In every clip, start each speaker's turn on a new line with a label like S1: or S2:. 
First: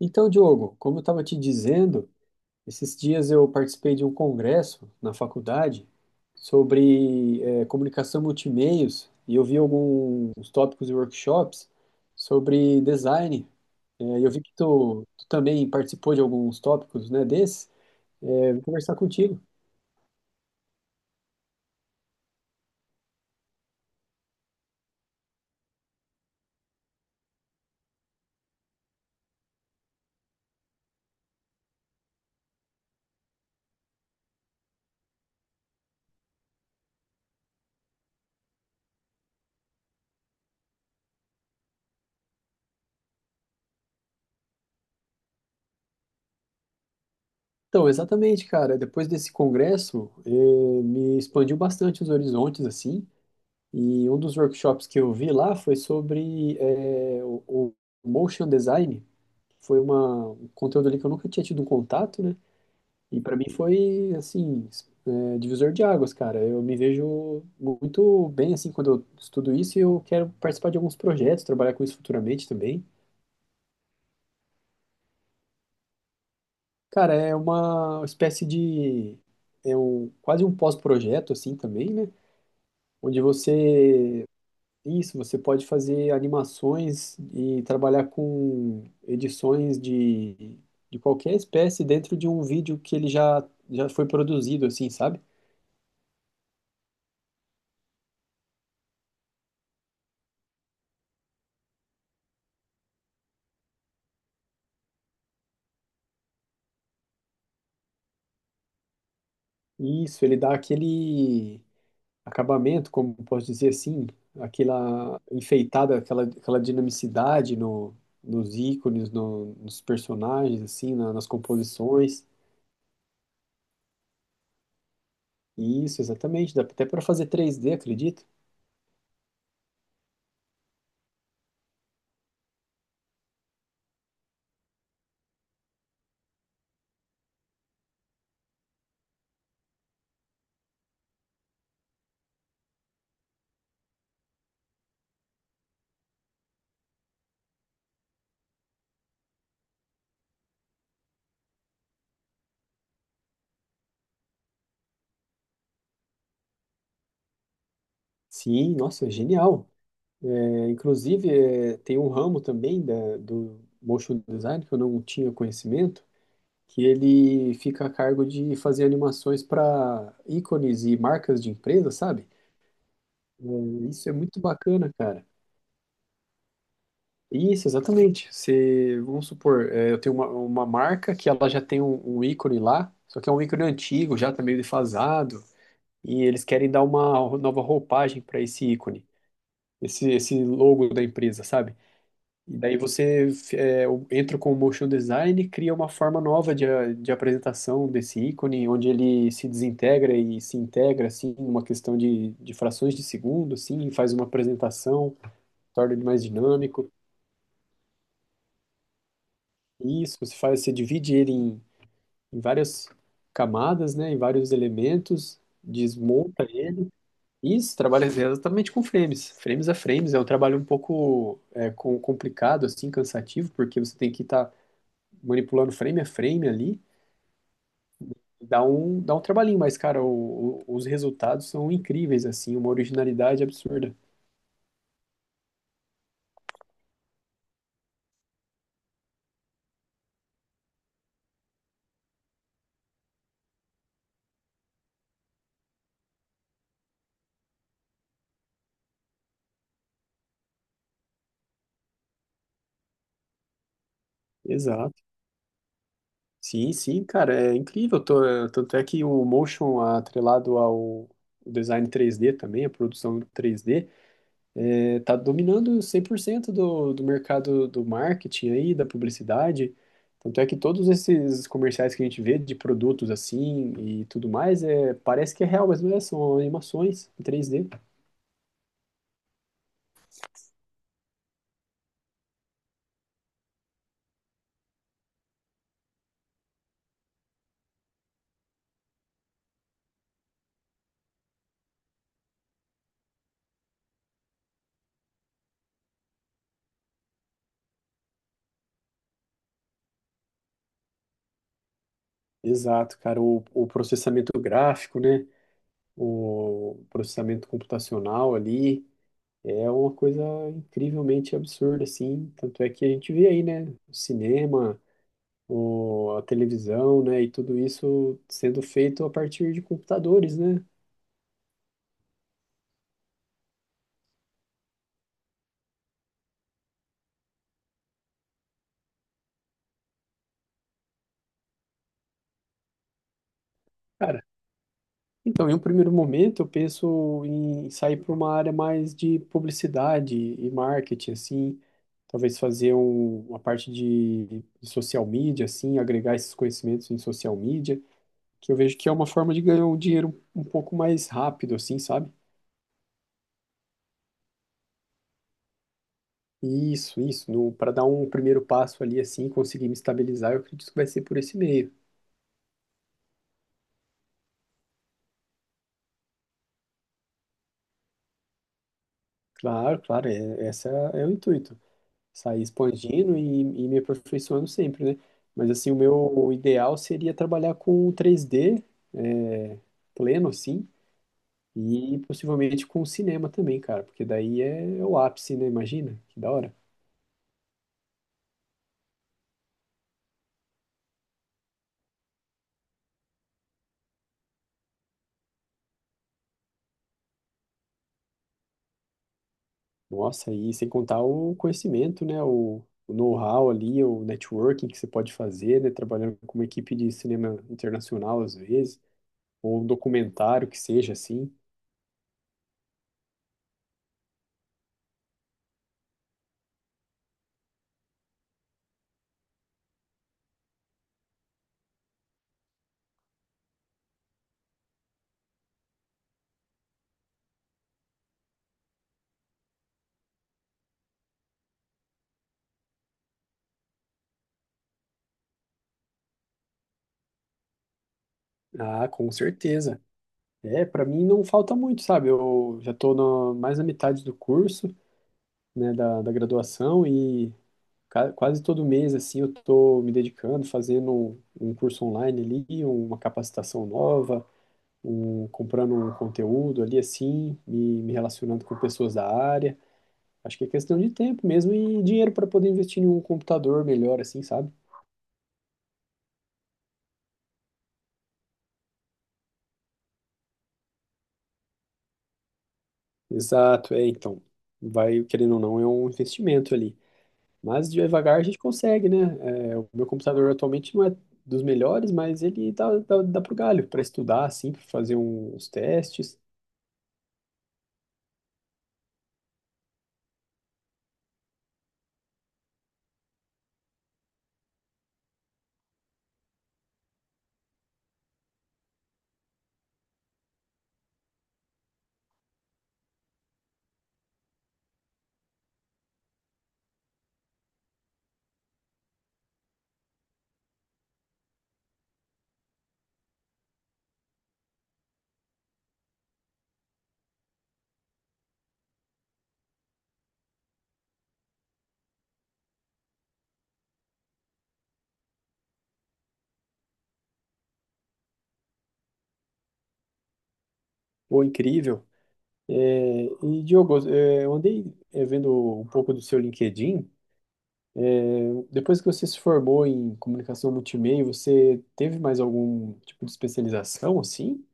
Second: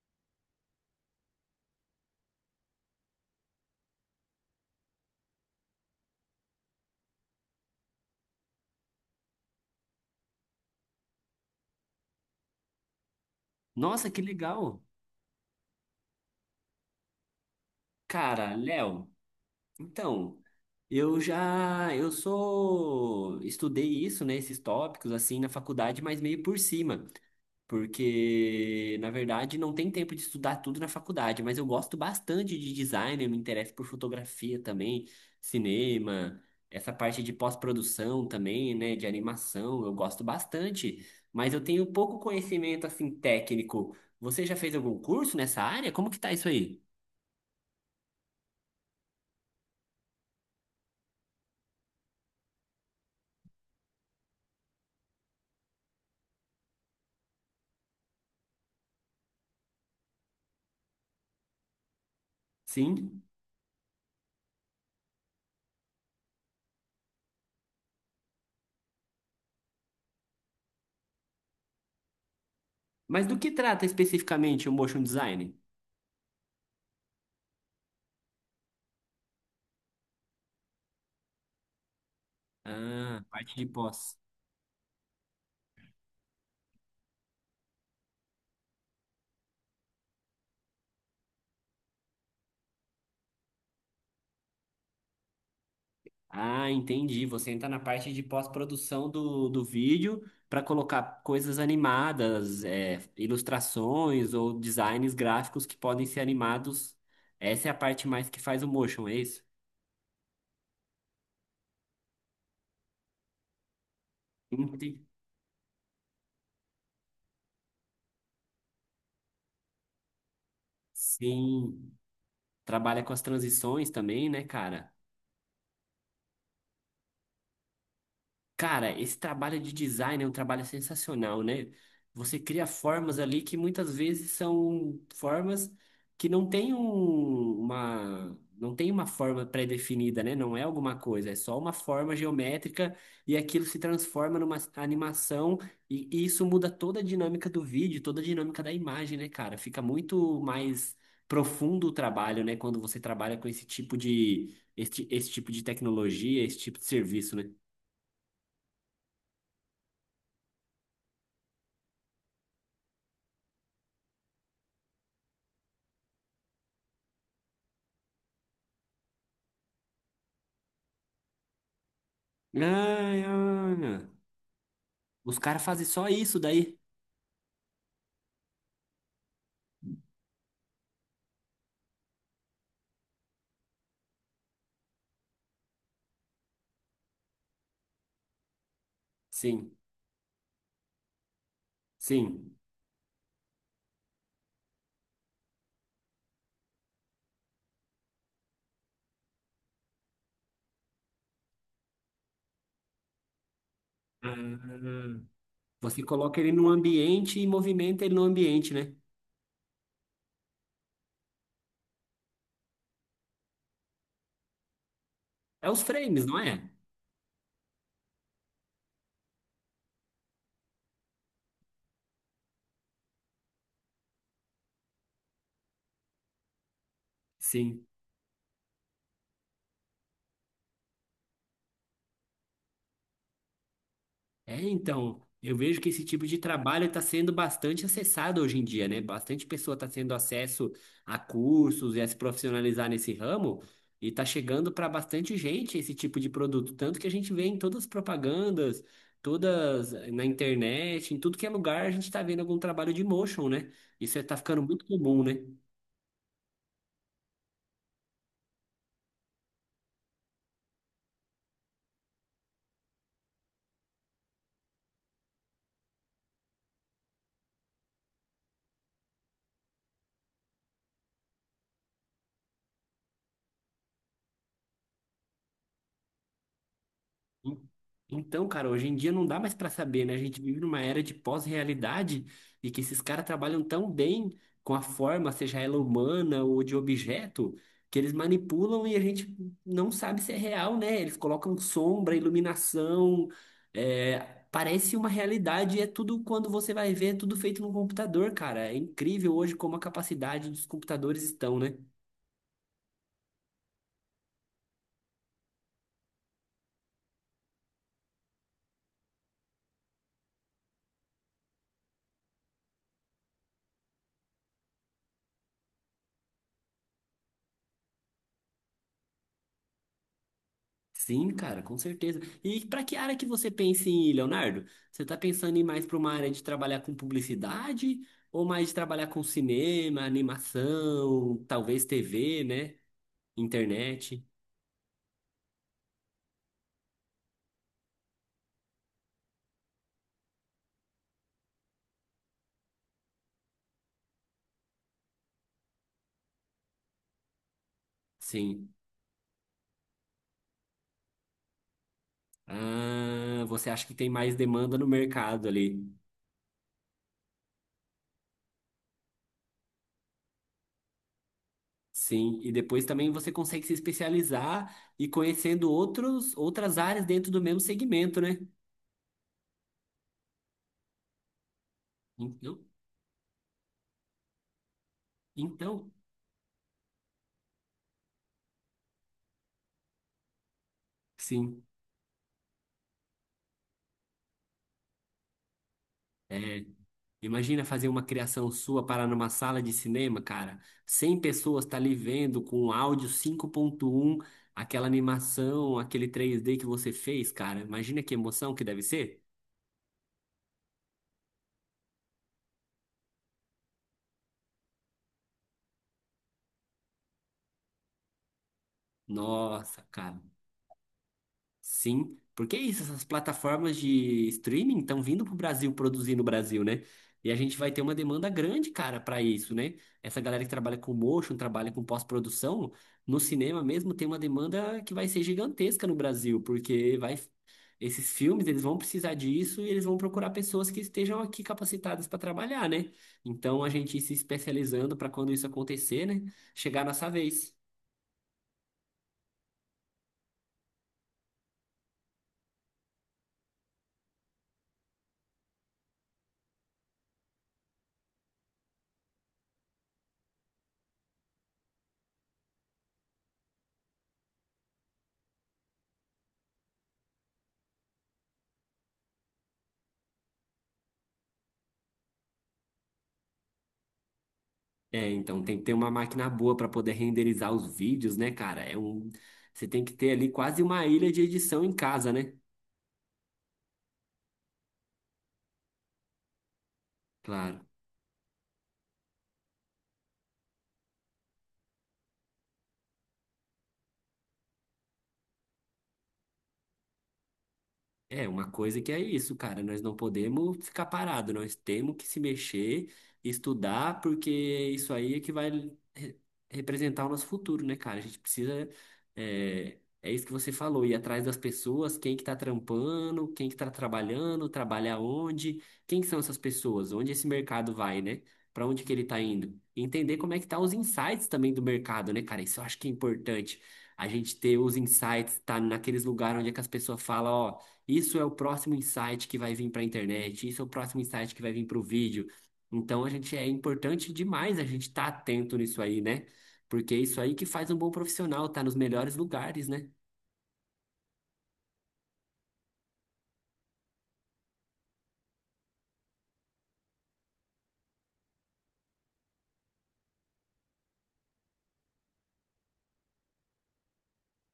S1: Então, Diogo, como eu estava te dizendo, esses dias eu participei de um congresso na faculdade sobre comunicação multimeios e eu vi alguns tópicos e workshops sobre design.
S2: Nossa, que
S1: E eu vi que
S2: legal.
S1: tu também participou de alguns tópicos, né, desses.
S2: Cara,
S1: Vou conversar
S2: Léo,
S1: contigo.
S2: então, eu já, eu sou, estudei isso, né, esses tópicos, assim, na faculdade, mas meio por cima, porque, na verdade, não tem tempo de estudar tudo na faculdade, mas eu gosto bastante de design, eu me interesso por fotografia também, cinema, essa parte de pós-produção também, né, de animação, eu gosto bastante, mas eu tenho pouco conhecimento, assim, técnico. Você já fez algum curso nessa área? Como que tá isso aí?
S1: Então, exatamente, cara. Depois desse congresso, me expandiu bastante os horizontes, assim. E um dos workshops que eu vi lá foi sobre o motion design foi um conteúdo ali que eu nunca tinha tido um contato, né? E
S2: Sim.
S1: para mim foi, assim, é, divisor de águas, cara. Eu me vejo muito bem, assim, quando eu estudo isso e eu quero participar de alguns projetos, trabalhar com isso futuramente também.
S2: Mas do que trata especificamente o motion design?
S1: Cara, é uma espécie de. É quase um pós-projeto, assim, também, né? Onde
S2: Ah, parte de pós.
S1: você Isso, você pode fazer animações e trabalhar com edições de qualquer espécie dentro de um vídeo que ele já foi produzido, assim, sabe?
S2: Ah, entendi. Você entra na parte de pós-produção do vídeo para colocar coisas animadas, é, ilustrações ou designs gráficos que podem ser animados. Essa é a parte mais que faz o motion, é isso?
S1: Isso, ele dá aquele acabamento, como posso dizer assim,
S2: Entendi.
S1: aquela enfeitada, aquela dinamicidade nos ícones, nos personagens, assim, nas
S2: Sim.
S1: composições.
S2: Trabalha com as transições também, né, cara?
S1: Isso, exatamente, dá até para fazer 3D, acredito.
S2: Cara, esse trabalho de design é um trabalho sensacional, né? Você cria formas ali que muitas vezes são formas que não tem uma forma pré-definida, né? Não é alguma coisa, é só uma forma geométrica e aquilo se transforma numa animação e isso muda toda a dinâmica do vídeo, toda a dinâmica da imagem, né, cara? Fica muito mais profundo o trabalho, né? Quando você trabalha com esse tipo de tecnologia, esse tipo de serviço, né?
S1: Sim, nossa, é genial. É, inclusive, é, tem um ramo também do motion design que eu não tinha conhecimento, que ele fica a cargo de fazer animações para ícones e marcas de empresa, sabe?
S2: Ai,
S1: É,
S2: olha.
S1: isso é muito bacana, cara.
S2: Os caras fazem só isso daí.
S1: Isso, exatamente. Se, vamos supor, eu tenho uma marca que ela já tem um ícone lá, só que é um ícone antigo, já tá meio defasado, e eles querem dar uma nova roupagem para esse ícone,
S2: Sim,
S1: esse logo da empresa, sabe?
S2: sim.
S1: E daí você entra com o motion design e cria uma forma nova de apresentação desse ícone, onde ele se desintegra e se integra, assim, numa questão de frações de segundo, assim, e faz uma
S2: Ah,
S1: apresentação, torna
S2: você
S1: ele mais
S2: coloca ele no
S1: dinâmico.
S2: ambiente e movimenta ele no ambiente, né?
S1: E isso, você faz, você divide ele em várias camadas, né, em vários elementos,
S2: É os frames, não
S1: desmonta.
S2: é?
S1: Isso, trabalha exatamente com frames, frames a frames. É um trabalho um pouco complicado, assim, cansativo, porque você tem que estar manipulando frame a frame ali.
S2: Sim.
S1: Dá um trabalhinho, mas, cara, o- os resultados são incríveis, assim, uma originalidade absurda.
S2: É, então, eu vejo que esse tipo de trabalho está sendo bastante acessado hoje em dia, né? Bastante pessoa está tendo acesso a cursos e a se profissionalizar nesse ramo, e está chegando para bastante gente esse tipo de produto. Tanto que a gente vê em todas as propagandas, todas na internet, em tudo que é lugar, a gente está vendo algum trabalho de motion, né? Isso está ficando muito
S1: Exato.
S2: comum, né?
S1: Sim, sim, cara, é incrível. Tanto é que o motion atrelado ao design 3D também, a produção 3D, tá dominando 100% do mercado do marketing aí, da publicidade. Tanto é que todos esses comerciais que a gente vê de produtos assim e tudo mais, parece que é real, mas não é, são animações em
S2: En-
S1: 3D.
S2: Então, cara, hoje em dia não dá mais pra saber, né? A gente vive numa era de pós-realidade e que esses caras trabalham tão bem com a forma, seja ela humana ou de objeto, que eles manipulam e a gente não sabe se é real, né? Eles colocam sombra, iluminação, é, parece uma realidade e é tudo quando você vai ver, é tudo feito no computador, cara. É incrível hoje como a capacidade dos computadores estão, né?
S1: Exato, cara, o processamento gráfico, né? O processamento computacional ali é uma coisa incrivelmente absurda, assim. Tanto é que a gente vê aí, né? O cinema, a televisão, né? E tudo isso sendo feito a partir de computadores, né?
S2: Sim, cara, com certeza. E para que área que você pensa em ir, Leonardo? Você está pensando em ir mais para uma área de trabalhar com publicidade ou mais de trabalhar com cinema, animação, talvez TV, né? Internet?
S1: Cara, então, em um primeiro momento, eu penso em sair para uma área mais de publicidade e marketing, assim, talvez fazer uma parte de social media, assim, agregar esses conhecimentos em social media, que eu
S2: Sim.
S1: vejo que é uma forma de ganhar um dinheiro um pouco mais rápido, assim, sabe?
S2: Ah, você acha que tem mais demanda no mercado ali?
S1: Isso, para dar um primeiro passo ali, assim, conseguir me estabilizar, eu acredito que vai ser por esse meio.
S2: Sim. E depois também você consegue se especializar e conhecendo outras áreas dentro do mesmo segmento, né?
S1: Claro, claro, é, esse é, é o intuito. Sair
S2: Então,
S1: expandindo e me aperfeiçoando sempre, né? Mas assim, o
S2: então,
S1: meu ideal seria trabalhar com 3D, é, pleno, assim,
S2: sim.
S1: e possivelmente com cinema também, cara, porque daí é o ápice, né? Imagina, que da hora.
S2: É, imagina fazer uma criação sua parar numa sala de cinema, cara. 100 pessoas tá ali vendo com um áudio 5.1, aquela animação, aquele 3D que você fez, cara. Imagina que emoção que deve ser.
S1: Nossa, e sem contar o conhecimento, né? O know-how ali, o networking que você pode fazer, né? Trabalhando com uma equipe de cinema internacional, às vezes, ou um
S2: Nossa, cara.
S1: documentário que seja assim.
S2: Sim, porque é isso, essas plataformas de streaming estão vindo pro Brasil produzir no Brasil, né? E a gente vai ter uma demanda grande, cara, para isso, né? Essa galera que trabalha com motion, trabalha com pós-produção, no cinema mesmo tem uma demanda que vai ser gigantesca no Brasil, porque vai esses filmes, eles vão precisar disso e eles vão procurar pessoas que estejam aqui capacitadas para trabalhar, né? Então a gente ir se especializando para quando isso acontecer, né, chegar a nossa vez.
S1: Ah, com certeza. É, para mim não falta muito, sabe? Eu já estou mais na metade do curso, né, da graduação e ca- quase todo mês, assim, eu estou me dedicando, fazendo um curso online ali, uma capacitação nova, comprando um conteúdo ali, assim, me relacionando com pessoas da área. Acho que é questão de tempo mesmo e dinheiro para poder investir em um computador melhor, assim, sabe?
S2: É, então tem que ter uma máquina boa para poder renderizar os vídeos, né, cara? É um, você tem que ter ali quase uma ilha de edição em casa, né?
S1: Exato, é, então, vai, querendo ou não, é um investimento ali.
S2: Claro.
S1: Mas devagar a gente consegue, né? É, o meu computador atualmente não é dos melhores, mas ele dá pro galho para estudar, assim, para fazer uns testes.
S2: É, uma coisa que é isso, cara. Nós não podemos ficar parado, nós temos que se mexer, estudar, porque isso aí é que vai re- representar o nosso futuro, né, cara? A gente precisa. É, é isso que você falou, ir atrás das pessoas, quem que tá trampando, quem que tá trabalhando, trabalha onde, quem que são essas pessoas, onde esse mercado vai, né? Pra onde que ele tá indo? E entender como é que tá os insights também do mercado, né, cara? Isso eu acho que é importante. A gente ter os insights, tá naqueles lugares onde é que as pessoas falam, ó. Isso é o próximo insight que vai vir para a internet, isso é o próximo insight que vai vir para o vídeo. Então a gente é importante demais a gente estar atento nisso aí, né? Porque é isso aí que faz um bom profissional, tá nos melhores lugares, né?
S1: Pô, incrível. É, e Diogo, eu andei vendo um pouco do seu LinkedIn. É, Depois que você se formou em comunicação multimeio, você teve mais algum tipo de especialização, assim?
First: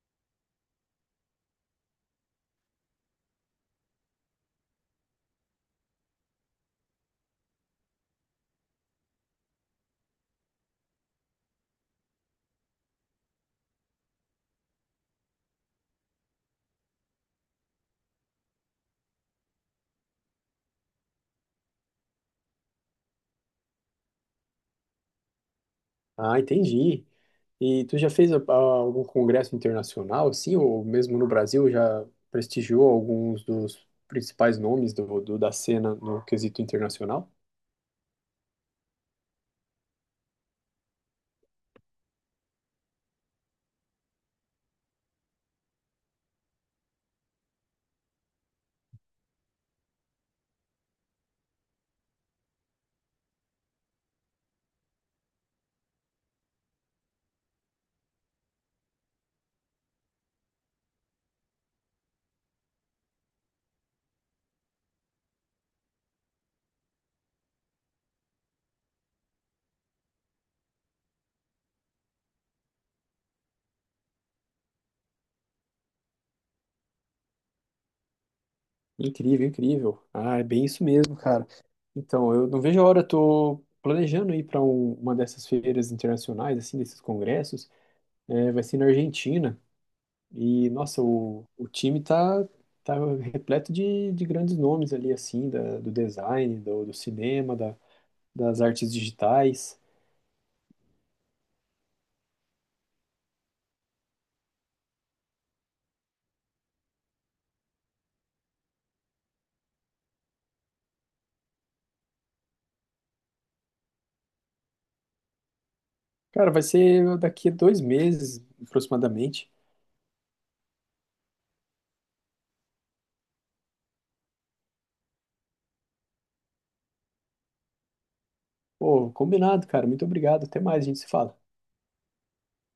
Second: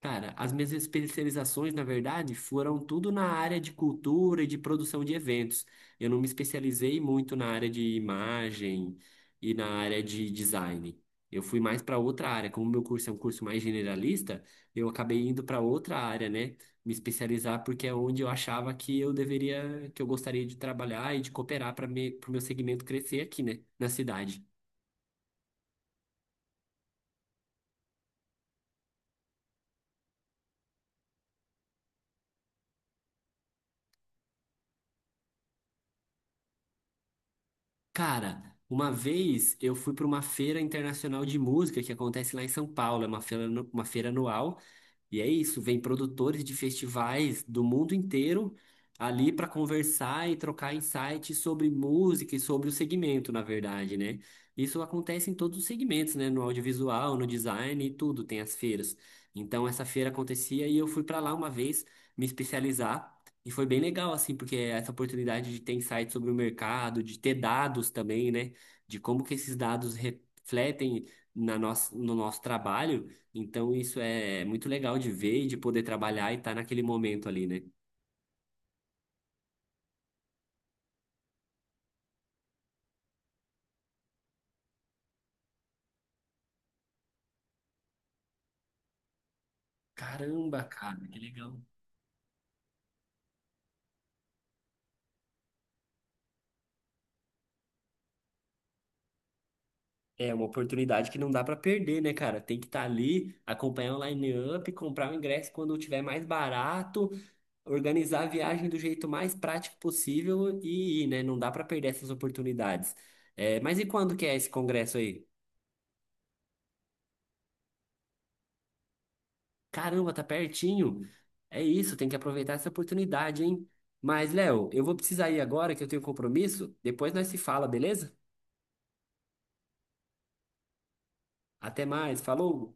S2: Cara, as minhas especializações, na verdade, foram tudo na área de cultura e de produção de eventos. Eu não me especializei muito na área de imagem e na área de design. Eu fui mais para outra área. Como meu curso é um curso mais generalista, eu acabei indo para outra área, né? Me especializar porque é onde eu achava que eu deveria, que eu gostaria de trabalhar e de cooperar para o meu segmento crescer aqui, né? Na cidade.
S1: Ah, entendi. E tu já fez algum congresso internacional, assim, ou mesmo no Brasil já prestigiou alguns dos principais nomes da cena no quesito internacional?
S2: Cara, uma vez eu fui para uma feira internacional de música que acontece lá em São Paulo, é uma feira anual. E é isso, vem produtores de festivais do mundo inteiro ali para conversar e trocar insights sobre música e sobre o segmento, na verdade, né? Isso acontece em todos os segmentos, né? No audiovisual, no design e tudo, tem as feiras. Então essa feira acontecia e eu fui para lá uma vez me especializar e foi bem legal assim, porque essa oportunidade de ter insights sobre o mercado, de ter dados também, né? De como que esses dados refletem no nosso trabalho. Então isso é muito legal de ver e de poder trabalhar e estar naquele momento ali, né?
S1: Incrível, incrível. Ah, é bem isso mesmo, cara. Então, eu não vejo a hora, tô planejando ir para uma dessas feiras internacionais, assim, desses congressos. É, vai ser na Argentina.
S2: Caramba,
S1: E, nossa,
S2: cara, que
S1: o,
S2: legal.
S1: o time tá repleto de grandes nomes ali, assim, do design, do cinema, das artes digitais.
S2: É uma oportunidade que não dá pra perder, né, cara? Tem que estar ali, acompanhar o line-up, comprar o ingresso quando tiver mais barato, organizar a viagem do jeito mais prático possível e ir, né? Não dá pra perder essas oportunidades. É, mas e quando que é esse congresso aí?
S1: Cara, vai ser daqui a 2 meses, aproximadamente.
S2: Caramba, tá pertinho. É isso, tem que aproveitar essa oportunidade, hein? Mas, Léo, eu vou precisar ir agora que eu tenho compromisso. Depois nós se fala, beleza?
S1: Pô, combinado, cara. Muito obrigado. Até mais, a gente se fala.
S2: Até mais, falou!